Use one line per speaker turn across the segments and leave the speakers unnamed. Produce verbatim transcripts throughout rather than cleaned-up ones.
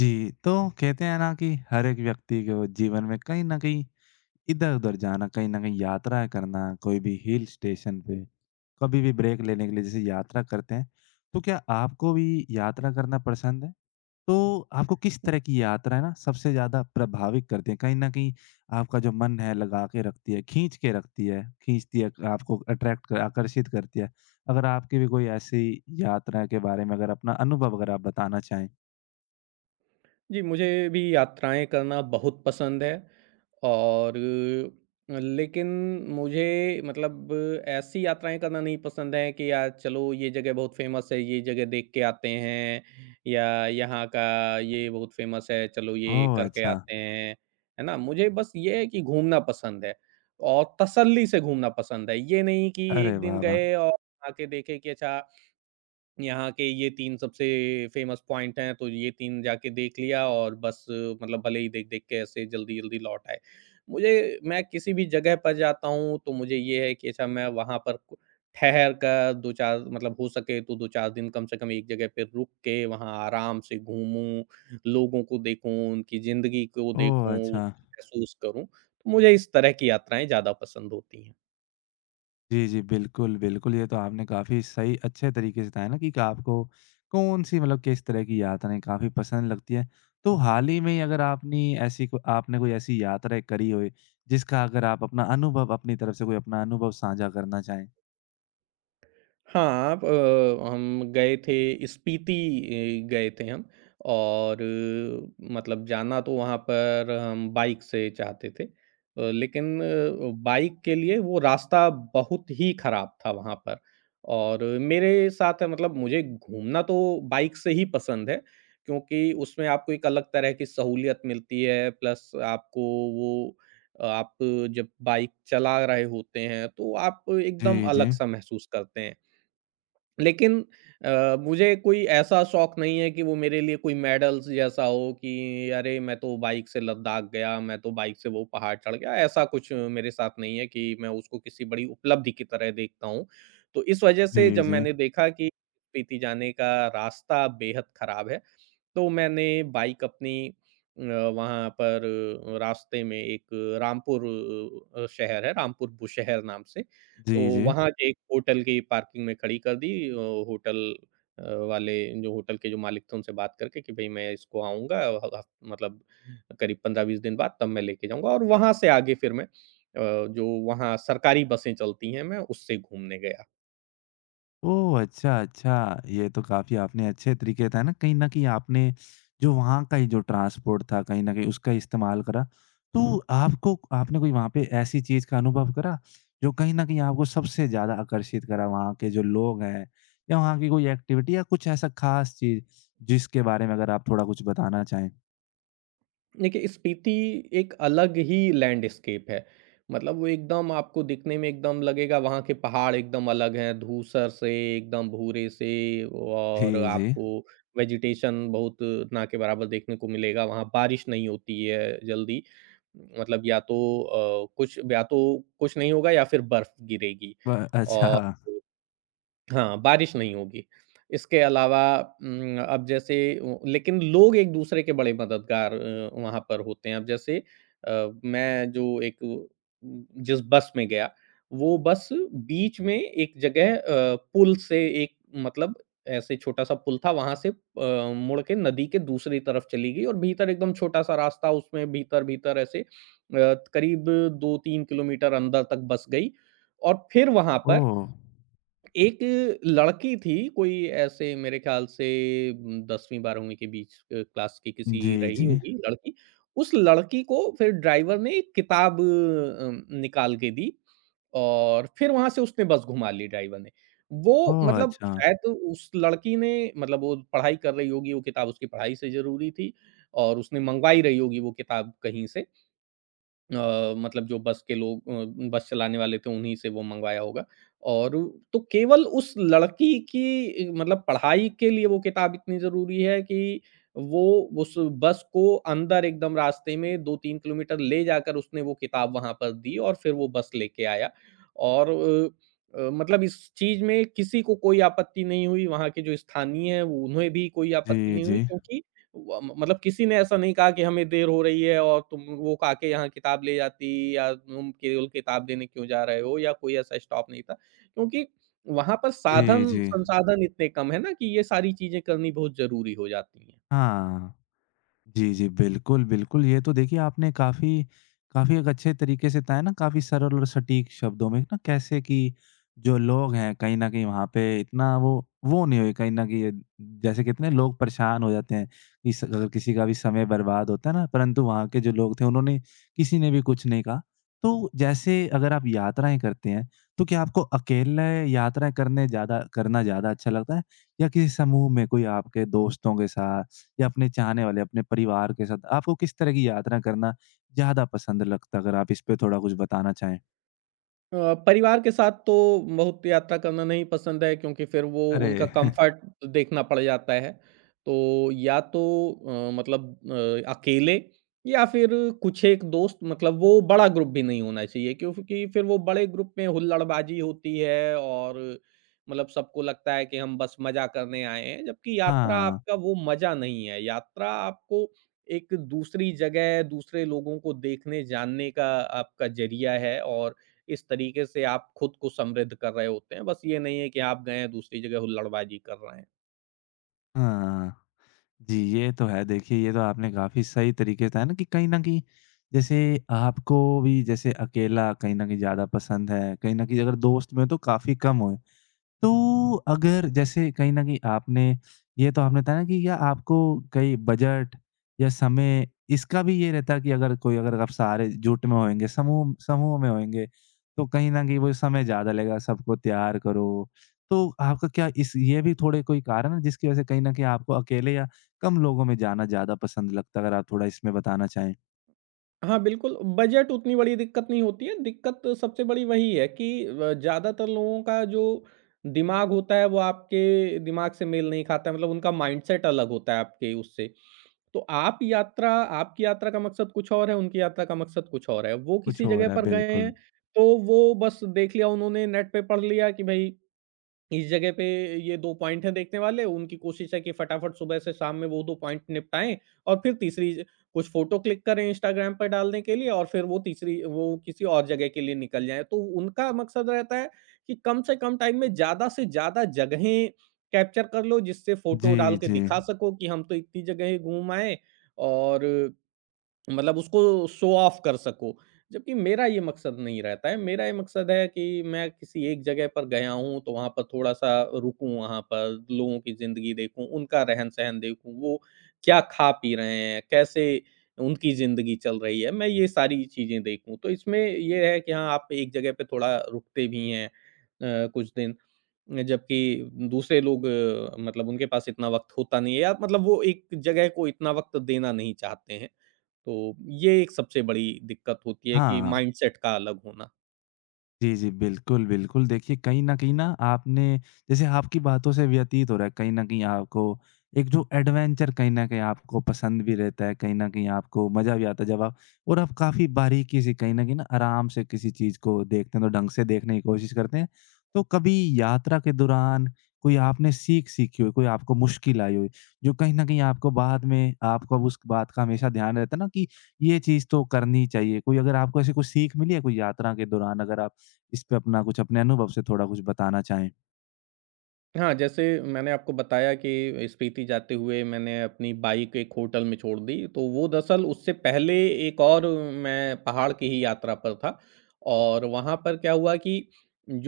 जी, तो कहते हैं ना कि हर एक व्यक्ति को जीवन में कहीं न कहीं इधर-उधर जाना, कहीं न कहीं यात्राएँ करना, कोई भी हिल स्टेशन पे, कभी भी ब्रेक लेने के लिए जैसे यात्रा करते हैं, तो क्या आपको भी यात्रा करना पसंद है? तो आपको किस
हुँ।
तरह की यात्राएँ ना सबसे ज़्यादा प्रभावित करती हैं? कहीं न कहीं आपका जो मन है लगा के रखती है, खींच के रखती है, खींचती है आपको अट्रैक्ट कर, आकर्षित करती है। अगर आपकी भी कोई ऐसी यात्रा के बारे में अगर अपना अनुभव अगर आप बताना चाहें?
जी, मुझे भी यात्राएँ करना बहुत पसंद है और अ, लेकिन मुझे मतलब ऐसी यात्राएँ करना नहीं पसंद है कि यार चलो ये जगह बहुत फ़ेमस है, ये जगह देख के आते हैं या यहाँ का ये बहुत फ़ेमस है, चलो ये
ओह!
करके
अच्छा।
आते हैं। है ना? मुझे बस ये है कि घूमना पसंद है और तसल्ली से घूमना पसंद है। ये नहीं कि
अरे
एक दिन
वाह, वाह!
गए और आके देखे कि अच्छा यहाँ के ये तीन सबसे फ़ेमस पॉइंट हैं, तो ये तीन जाके देख लिया और बस अ, मतलब भले ही देख-देख के ऐसे जल्दी-जल्दी लौट आए। मुझे मैं किसी भी जगह पर जाता हूँ, तो मुझे ये है कि अच्छा मैं वहाँ पर कु ठहर कर दो चार मतलब हो सके तो दो चार दिन कम से कम एक जगह पे रुक के वहाँ आराम से घूमूँ, लोगों को देखूँ, उनकी ज़िंदगी को
ओह!
देखूँ,
अच्छा।
महसूस करूँ। तो मुझे इस तरह की यात्राएँ ज़्यादा पसंद होती हैं।
जी, जी, बिल्कुल, बिल्कुल, ये तो आपने काफ़ी सही अच्छे तरीके से बताया ना कि आपको कौन-सी मतलब किस तरह की यात्राएँ काफ़ी पसंद लगती हैं। तो हाल ही में अगर आपने ऐसी को आपने कोई ऐसी यात्राएँ करी होए, जिसका अगर आप अपना अनुभव अपनी तरफ से कोई अपना अनुभव साझा करना चाहें?
हाँ, आप अ, हम गए थे स्पीति ए, गए थे हम और अ, मतलब जाना तो वहाँ पर हम बाइक से चाहते थे। अ, लेकिन अ, बाइक के लिए वो रास्ता बहुत ही ख़राब था वहाँ पर और मेरे साथ मतलब मुझे घूमना तो बाइक से ही पसंद है क्योंकि उसमें आपको एक अलग तरह की सहूलियत मिलती है प्लस आपको वो आप जब बाइक चला रहे होते हैं तो आप एकदम
जी,
अलग
जी।
सा महसूस करते हैं। लेकिन अ, मुझे कोई ऐसा शौक नहीं है कि वो मेरे लिए कोई मेडल्स जैसा हो कि अरे मैं तो बाइक से लद्दाख गया, मैं तो बाइक से वो पहाड़ चढ़ गया, ऐसा कुछ मेरे साथ नहीं है कि मैं उसको किसी बड़ी उपलब्धि की तरह देखता हूँ। तो इस वजह से
जी,
जब
जी।
मैंने देखा कि स्पीति जाने का रास्ता बेहद खराब है। तो मैंने बाइक अपनी अ, वहाँ पर अ, रास्ते में एक रामपुर अ, शहर है, रामपुर बुशहर नाम से,
जी,
तो
जी।
वहाँ के एक होटल की पार्किंग में खड़ी कर दी। अ, होटल अ, वाले जो होटल के जो मालिक थे उनसे बात करके कि भई मैं इसको आऊँगा ह ह मतलब करीब पंद्रह बीस दिन बाद तब मैं लेके जाऊँगा और वहाँ से आगे फिर मैं अ, जो वहाँ सरकारी बसें चलती हैं मैं उससे घूमने गया।
ओह! अच्छा, अच्छा। ये तो काफ़ी आपने अच्छे तरीके था ना कहीं न कहीं आपने जो वहाँ का ही जो ट्रांसपोर्ट था कहीं न कहीं उसका इस्तेमाल करा। तो आपको आपने कोई वहाँ पे ऐसी चीज़ का अनुभव करा जो कहीं न कहीं आपको सबसे ज़्यादा आकर्षित करा वहाँ के जो लोग हैं या वहाँ की कोई एक्टिविटी या कुछ ऐसा ख़ास चीज़ जिसके बारे में अगर आप थोड़ा कुछ बताना चाहें?
देखिए, स्पीति एक अलग ही लैंडस्केप है। मतलब वो एकदम आपको दिखने में एकदम लगेगा वहाँ के पहाड़ एकदम अलग हैं, धूसर से, एकदम भूरे से
जी,
और
जी।
आपको वेजिटेशन बहुत ना के बराबर देखने को मिलेगा। वहाँ बारिश नहीं होती है जल्दी। मतलब या तो अ, कुछ या तो कुछ नहीं होगा या फिर बर्फ गिरेगी
ब
और
अच्छा।
हाँ, बारिश नहीं होगी। इसके अलावा उम, अब जैसे उ लेकिन लोग एक-दूसरे के बड़े मददगार अ, वहाँ पर होते हैं। अब जैसे अ, मैं जो एक उम, जिस बस में गया, वो बस बीच में एक जगह अ, पुल से एक मतलब ऐसे छोटा-सा पुल था, वहाँ से अ, मुड़ के नदी के दूसरी तरफ चली गई और भीतर एकदम छोटा-सा रास्ता, उसमें भीतर-भीतर ऐसे अ, करीब दो तीन किलोमीटर अंदर तक बस गई और फिर वहाँ पर
ओह!
एक लड़की थी, कोई ऐसे मेरे ख़्याल से उम, दसवीं बारहवीं के बीच अ, क्लास की
जी,
किसी रही
जी।
होगी लड़की। उस लड़की को फिर ड्राइवर ने एक किताब अम, निकाल के दी और फिर वहाँ से उसने बस घुमा ली ड्राइवर ने। वो
ओह!
मतलब
अच्छा।
शायद उस लड़की ने मतलब वो पढ़ाई कर रही होगी, वो किताब उसकी पढ़ाई से ज़रूरी थी और उसने मँगवाई रही होगी वो किताब कहीं से। अ, मतलब जो बस के लोग अ, बस चलाने वाले थे उन्हीं से वो मँगवाया होगा और तो केवल उस लड़की की अ, मतलब पढ़ाई के लिए वो किताब इतनी ज़रूरी है कि वो उस बस को अंदर एकदम रास्ते में दो तीन किलोमीटर ले जाकर उसने वो किताब वहाँ पर दी और फिर वो बस लेके आया और अ अ, मतलब इस चीज़ में किसी को कोई आपत्ति नहीं हुई, वहाँ के जो स्थानीय हैं, उन्हें भी कोई आपत्ति
जी,
नहीं
जी।
हुई क्योंकि व म मतलब किसी ने ऐसा नहीं कहा कि हमें देर हो रही है और तुम वो खा के यहाँ किताब ले जाती या तुम केवल किताब लेने क्यों जा रहे हो या कोई ऐसा स्टॉप नहीं था। क्योंकि वहाँ पर
जी,
साधन
जी।
संसाधन इतने कम है ना कि ये सारी चीज़ें करनी बहुत ज़रूरी हो जाती हैं।
हाँ। जी, जी। बिल्कुल, बिल्कुल। ये तो देखिए आपने काफ़ी काफ़ी एक अच्छे तरीके से बताया ना काफ़ी सरल और सटीक शब्दों में ना कैसे कि जो लोग हैं कहीं न कहीं वहाँ पे इतना वो वो नहीं हुए कहीं न कहीं ये- जैसे कितने लोग परेशान हो जाते हैं, इस अगर किसी का भी समय बर्बाद होता है ना परंतु वहाँ के जो लोग थे उन्होंने किसी ने भी कुछ नहीं कहा। तो जैसे अगर आप यात्राएँ करते हैं, तो क्या आपको अकेले यात्राएँ करने ज़्यादा करना ज़्यादा अच्छा लगता है या किसी समूह में कोई आपके दोस्तों के साथ या अपने चाहने वाले, अपने परिवार के साथ आपको किस तरह की यात्रा करना ज़्यादा पसंद लगता है? अगर आप इस पे थोड़ा कुछ बताना चाहें।
अ, परिवार के साथ तो बहुत यात्रा करना नहीं पसंद है क्योंकि फिर वो
अरे!
उनका कंफर्ट देखना पड़ जाता है। तो या तो अ, मतलब अ, अकेले या फिर कुछ एक दोस्त मतलब वो बड़ा ग्रुप भी नहीं होना चाहिए क्योंकि फिर वो बड़े ग्रुप में हुल्लड़बाजी होती है और मतलब सबको लगता है कि हम बस मज़ा करने आए हैं, जबकि यात्रा
हाँ,
आपका वो मज़ा नहीं है। यात्रा आपको एक दूसरी जगह, दूसरे लोगों को देखने, जानने का आपका ज़रिया है और इस तरीके से आप खुद को समृद्ध कर रहे होते हैं। बस ये नहीं है कि आप गए हैं दूसरी जगह हुल्लड़बाज़ी कर रहे हैं।
हाँ। जी, ये तो है। देखिए, ये तो आपने काफ़ी सही तरीके से है ना कि कहीं न कहीं जैसे आपको भी जैसे अकेला कहीं न कहीं ज़्यादा पसंद है, कहीं न कहीं अगर दोस्त में हो तो काफ़ी कम हो। तो अगर जैसे कहीं न कहीं आपने ये तो आपने बताया ना कि या आपको कहीं बजट या समय इसका भी ये रहता है कि अगर कोई अगर आप सारे जुट में होएँगे, समूह समूह में होएँगे, तो कहीं न कहीं वो समय ज़्यादा लगेगा, सबको तैयार करो। तो आपका क्या इस ये भी थोड़े कोई कारण है जिसकी वजह से कहीं न कहीं आपको अकेले या कम लोगों में जाना ज़्यादा पसंद लगता है? अगर आप थोड़ा इसमें बताना चाहें?
हाँ, बिल्कुल बजट उतनी बड़ी दिक्कत नहीं होती है, दिक्कत सबसे बड़ी वही है कि अ, ज़्यादातर लोगों का जो दिमाग होता है वो आपके दिमाग से मेल नहीं खाता है मतलब उनका माइंडसेट अलग होता है आपके उससे। तो आप यात्रा आपकी यात्रा का मकसद कुछ और है, उनकी यात्रा का मकसद कुछ और है। वो
कुछ
किसी
और
जगह
है,
पर गए हैं,
बिल्कुल।
तो वो बस देख लिया उन्होंने नेट पे पढ़ लिया कि भई इस जगह पे ये दो पॉइंट हैं देखने वाले, उनकी कोशिश है कि फटाफट सुबह से शाम में वो दो पॉइंट निपटाएँ और फिर तीसरी ज कुछ फ़ोटो क्लिक करें इंस्टाग्राम पर डालने के लिए और फिर वो तीसरी वो किसी और जगह के लिए निकल जाएँ। तो उनका मकसद रहता है कि कम से कम टाइम में ज़्यादा से ज़्यादा जगहें कैप्चर कर लो, जिससे फ़ोटो
जी,
डाल के
जी।
दिखा सको कि हम तो इतनी जगह घूम आए और मतलब उसको शो ऑफ कर सको। जबकि मेरा ये मकसद नहीं रहता है, मेरा ये मकसद है कि मैं किसी एक जगह पर गया हूँ तो वहाँ पर थोड़ा-सा रुकूँ, वहाँ पर लोगों की ज़िंदगी देखूँ, उनका रहन-सहन देखूँ, वो क्या खा-पी रहे हैं, कैसे उनकी ज़िंदगी चल रही है, मैं ये सारी चीज़ें देखूँ। तो इसमें ये है कि हाँ, आप एक जगह पे थोड़ा रुकते भी हैं अ, कुछ दिन जबकि दूसरे लोग अ, मतलब उनके पास इतना वक़्त होता नहीं है या मतलब वो एक जगह को इतना वक़्त देना नहीं चाहते हैं। तो ये एक सबसे बड़ी दिक्कत होती है
हाँ।
कि
हाँ।
माइंडसेट का अलग होना।
जी, जी। बिल्कुल, बिल्कुल। देखिए, कहीं न कहीं ना आपने जैसे आपकी बातों से व्यतीत हो रहा है, कहीं न कहीं आपको एक जो एडवेंचर कहीं न कहीं आपको पसंद भी रहता है, कहीं न कहीं आपको मज़ा भी आता है जब आप और आप काफ़ी बारीकी से कहीं न कहीं ना आराम से किसी चीज़ को देखते हैं, तो ढंग से देखने की कोशिश करते हैं। तो कभी यात्रा के दौरान कोई आपने सीख सीखी हो, कोई आपको मुश्किल आई हो, जो कहीं न कहीं आपको बाद में आपको अब उस बात का हमेशा ध्यान रहता है ना कि ये चीज़ तो करनी चाहिए। कोई अगर आपको ऐसी कुछ सीख मिली है कोई यात्रा के दौरान अगर आप इस पे अपना कुछ अपने अनुभव से थोड़ा कुछ बताना चाहें?
हाँ, जैसे मैंने आपको बताया कि स्पीति जाते हुए मैंने अपनी बाइक एक होटल में छोड़ दी, तो वो दरअसल उससे पहले एक और मैं पहाड़ की ही यात्रा पर था और वहाँ पर क्या हुआ कि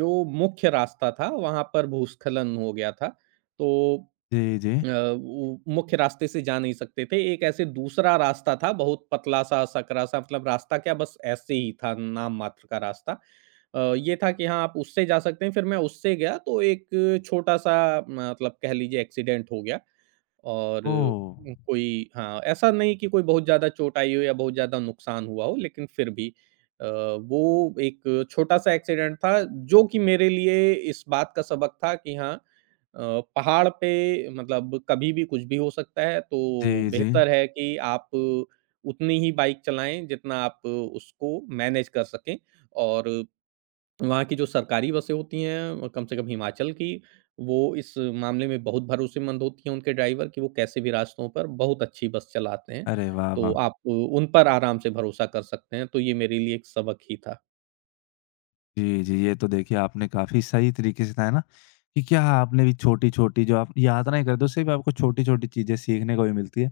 जो मुख्य रास्ता था, वहाँ पर भूस्खलन हो गया था। तो
जी, जी।
अ, वो मुख्य रास्ते से जा नहीं सकते थे। एक ऐसे दूसरा रास्ता था बहुत पतला-सा, सकरा-सा मतलब रास्ता क्या बस ऐसे ही था नाम मात्र का रास्ता। अ, ये था कि हाँ, आप उससे जा सकते हैं, फिर मैं उससे गया तो एक छोटा-सा मतलब कह लीजिए एक्सीडेंट हो गया। और
ओह!
उम, कोई हाँ, ऐसा नहीं कि कोई बहुत ज़्यादा चोट आई हो या बहुत ज़्यादा नुकसान हुआ हो, लेकिन फिर भी अ, वो एक छोटा-सा एक्सीडेंट था, जो कि मेरे लिए इस बात का सबक था कि हाँ अ, पहाड़ पे मतलब कभी भी कुछ भी हो सकता है, तो
जी, जी।
बेहतर है कि आप उतनी ही बाइक चलाएँ, जितना आप उसको मैनेज कर सकें और वहाँ की जो सरकारी बसें होती हैं, कम से कम हिमाचल की, वो इस मामले में बहुत भरोसेमंद होती हैं, उनके ड्राइवर कि वो कैसे भी रास्तों पर बहुत अच्छी बस चलाते हैं।
अरे वाह,
तो
वाह!
आप उन पर आराम से भरोसा कर सकते हैं, तो ये मेरे लिए एक सबक ही था।
जी, जी। ये तो देखिए आपने काफ़ी सही तरीके से बताया ना कि क्या आपने भी छोटी-छोटी जो आप याद नहीं करते, उससे भी आपको छोटी-छोटी चीज़ें सीखने को भी मिलती है।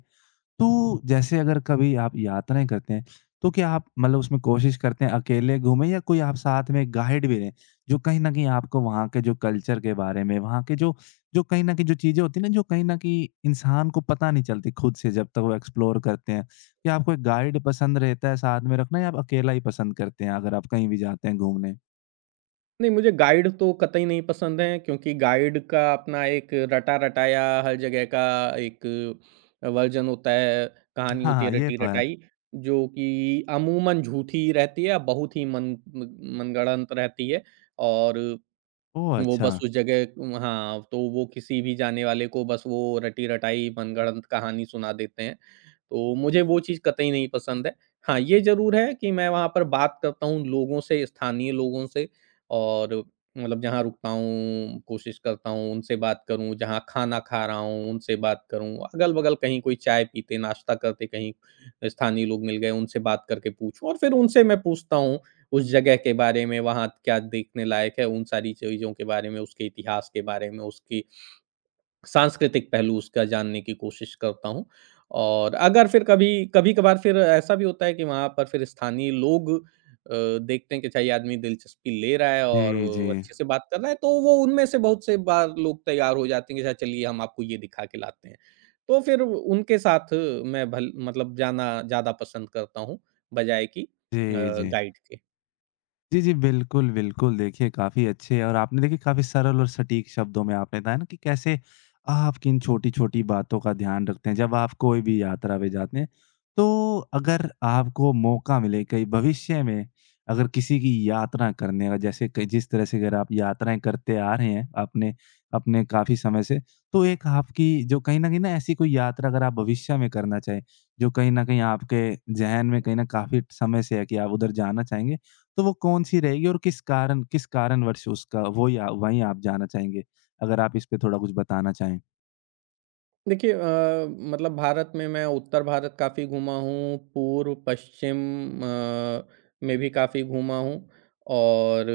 तो जैसे अगर कभी आप यात्राएँ करते हैं, तो क्या आप मतलब उसमें कोशिश करते हैं अकेले घूमें या कोई आप साथ में गाइड भी रहें, जो कहीं न कहीं आपको वहाँ के जो कल्चर के बारे में, वहाँ के जो जो कहीं न कहीं जो चीज़ें होती हैं ना, जो कहीं न कहीं इंसान को पता नहीं चलती खुद से जब तक वो एक्सप्लोर करते हैं। क्या आपको एक गाइड पसंद रहता है साथ में रखना या आप अकेला ही पसंद करते हैं अगर आप कहीं भी जाते हैं घूमने?
नहीं, मुझे गाइड तो कतई नहीं पसंद हैं क्योंकि गाइड का अपना एक रटा-रटाया हर जगह का एक वर्जन होता है, कहानी
हाँ,
होती
हाँ,
है
ये तो है।
रटी-रटाई, जो कि अमूमन झूठी रहती है, बहुत ही मन म मनगढ़ंत रहती है और
ओह!
वो
अच्छा।
बस उस जगह उम, हाँ, तो वो किसी भी जाने वाले को बस वो रटी-रटाई मनगढ़ंत कहानी सुना देते हैं। तो मुझे वो चीज़ कतई नहीं पसंद है। हाँ, ये ज़रूर है कि मैं वहाँ पर बात करता हूँ लोगों से, स्थानीय लोगों से और मतलब जहाँ रुकता हूँ, कोशिश करता हूँ उनसे बात करूँ, जहाँ खाना खा रहा हूँ उनसे बात करूँ, अगल-बगल कहीं कोई चाय पीते, नाश्ता करते कहीं स्थानीय लोग मिल गए, उनसे बात करके पूछूँ और फिर उनसे मैं पूछता हूँ उस जगह के बारे में, वहाँ क्या देखने लायक है, उन सारी चीज़ों के बारे में, उसके इतिहास के बारे में, उसकी सांस्कृतिक पहलू उसका जानने की कोशिश करता हूँ। और अगर फिर कभी कभी-कभार फिर ऐसा भी होता है कि वहाँ पर फिर स्थानीय लोग अ, देखते हैं कि अच्छा ये आदमी दिलचस्पी ले रहा है और
जी, जी।
वो अच्छे से बात कर रहा है, तो वो उनमें से बहुत से बार लोग तैयार हो जाते हैं कि अच्छा चलिए हम आपको ये दिखा के लाते हैं। तो फिर उनके साथ मैं भल मतलब जाना ज़्यादा पसंद करता हूँ, बजाए कि अ,
जी, जी।
गाइड के।
जी, जी। बिल्कुल, बिल्कुल। देखिए काफ़ी अच्छे और आपने देखिए काफ़ी सरल और सटीक शब्दों में आपने बताया ना कि कैसे आप किन छोटी-छोटी बातों का ध्यान रखते हैं जब आप कोई भी यात्रा पे जाते हैं। तो अगर आपको मौका मिले कहीं भविष्य में अगर किसी की यात्रा करने का जैसे क जिस तरह से अगर आप यात्राएँ करते आ रहे हैं अपने अपने काफ़ी समय से, तो एक आपकी जो कहीं न कहीं ना ऐसी कोई यात्रा अगर आप भविष्य में करना चाहें, जो कहीं न कहीं आपके ज़हन में कहीं न काफ़ी समय से है कि आप उधर जाना चाहेंगे? तो वो कौन-सी रहेगी और किस कारण किस कारणवश उसका वो या वहीं आप जाना चाहेंगे? अगर आप इस पे थोड़ा कुछ बताना चाहें?
देखिए अ, मतलब भारत में मैं उत्तर भारत काफ़ी घूमा हूँ, पूर्व, पश्चिम अ, में भी काफ़ी घूमा हूँ और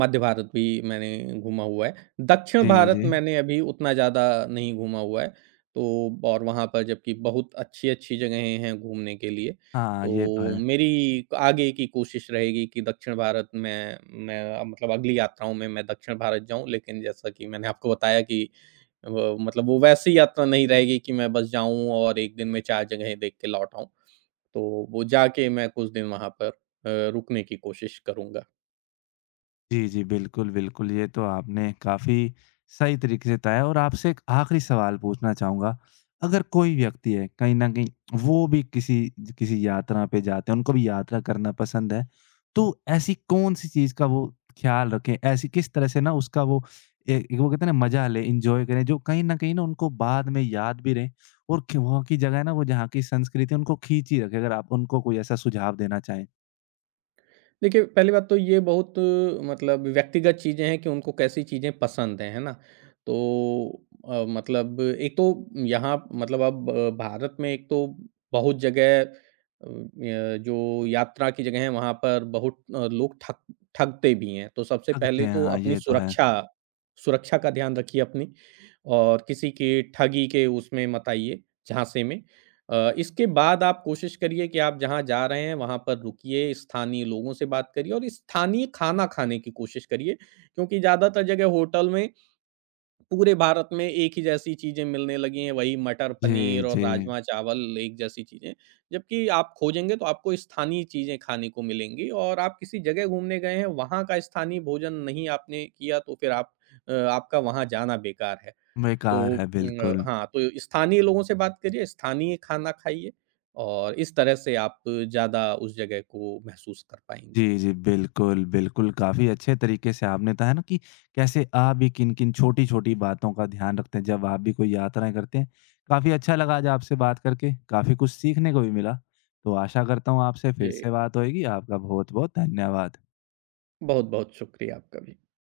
मध्य भारत भी मैंने घूमा हुआ है। दक्षिण
जी,
भारत
जी।
मैंने अभी उतना ज़्यादा नहीं घूमा हुआ है, तो और वहाँ पर जबकि बहुत अच्छी-अच्छी जगहें हैं घूमने के लिए।
हाँ, ये तो
तो
है।
मेरी आगे की कोशिश रहेगी कि दक्षिण भारत में मैं मतलब अगली यात्राओं में मैं दक्षिण भारत जाऊँ, लेकिन जैसा कि मैंने आपको बताया कि वो मतलब वो वैसी यात्रा नहीं रहेगी कि मैं बस जाऊँ और एक दिन में चार जगहें देख के लौट आऊँ। तो वो जाके मैं कुछ दिन वहाँ पर अ, रुकने की कोशिश करूँगा।
जी, जी। बिल्कुल, बिल्कुल। ये तो आपने काफ़ी सही तरीके से बताया और आपसे एक आखिरी सवाल पूछना चाहूँगा। अगर कोई व्यक्ति है, कहीं न कहीं वो भी किसी किसी यात्रा पे जाते हैं, उनको भी यात्रा करना पसंद है, तो ऐसी कौन-सी चीज़ का वो ख़्याल रखें? ऐसी किस तरह से ना उसका वो ए एक वो कहते हैं ना मज़ा लें, एन्जॉय करें, जो कहीं न कहीं ना उनको बाद में याद भी रहे और क वहाँ की जगह ना वो जहाँ की संस्कृति है, उनको खींची रखे। अगर आप उनको कोई ऐसा सुझाव देना चाहें?
देखिए, पहली बात तो ये बहुत मतलब व्यक्तिगत चीज़ें हैं कि उनको कैसी चीज़ें पसंद हैं, है ना? तो अ, मतलब एक तो यहाँ मतलब अब अ, भारत में एक तो बहुत जगह अ, य जो यात्रा की जगह है, वहाँ पर बहुत अ, लोग ठग ठगते भी हैं। तो सबसे
सकते
पहले
हैं।
तो
हाँ,
अपनी
ये तो है।
सुरक्षा सुरक्षा का ध्यान रखिए अपनी और किसी की ठगी के उसमें मत आइए, झांसे में। अ, इसके बाद आप कोशिश करिए कि आप जहाँ जा रहे हैं वहाँ पर रुकिए, स्थानीय लोगों से बात करिए और स्थानीय खाना खाने की कोशिश करिए क्योंकि ज़्यादातर जगह होटल में पूरे भारत में एक ही जैसी चीज़ें मिलने लगी हैं, वही मटर
जी,
पनीर और
जी।
राजमा-चावल एक जैसी चीज़ें। जबकि आप खोजेंगे तो आपको स्थानीय चीज़ें खाने को मिलेंगी और आप किसी जगह घूमने गए हैं, वहाँ का स्थानीय भोजन नहीं आपने किया तो फिर आप अ, आपका वहाँ जाना बेकार है। तो
बेकार है,
उम,
बिल्कुल।
हाँ, तो स्थानीय लोगों से बात करिए, स्थानीय खाना खाइए और इस तरह से आप ज़्यादा उस जगह को महसूस कर पाएँगे।
जी, जी, बिल्कुल, बिल्कुल, काफ़ी अच्छे तरीके से आपने बताया ना कि कैसे आप भी किन-किन छोटी-छोटी बातों का ध्यान रखते हैं जब आप भी कोई यात्राएँ करते हैं। काफ़ी अच्छा लगा आज आपसे बात करके, काफ़ी कुछ सीखने को भी मिला। तो आशा करता हूँ आपसे
जी,
फिर से बात होएगी। आपका बहुत-बहुत धन्यवाद।
बहुत-बहुत शुक्रिया आपका भी।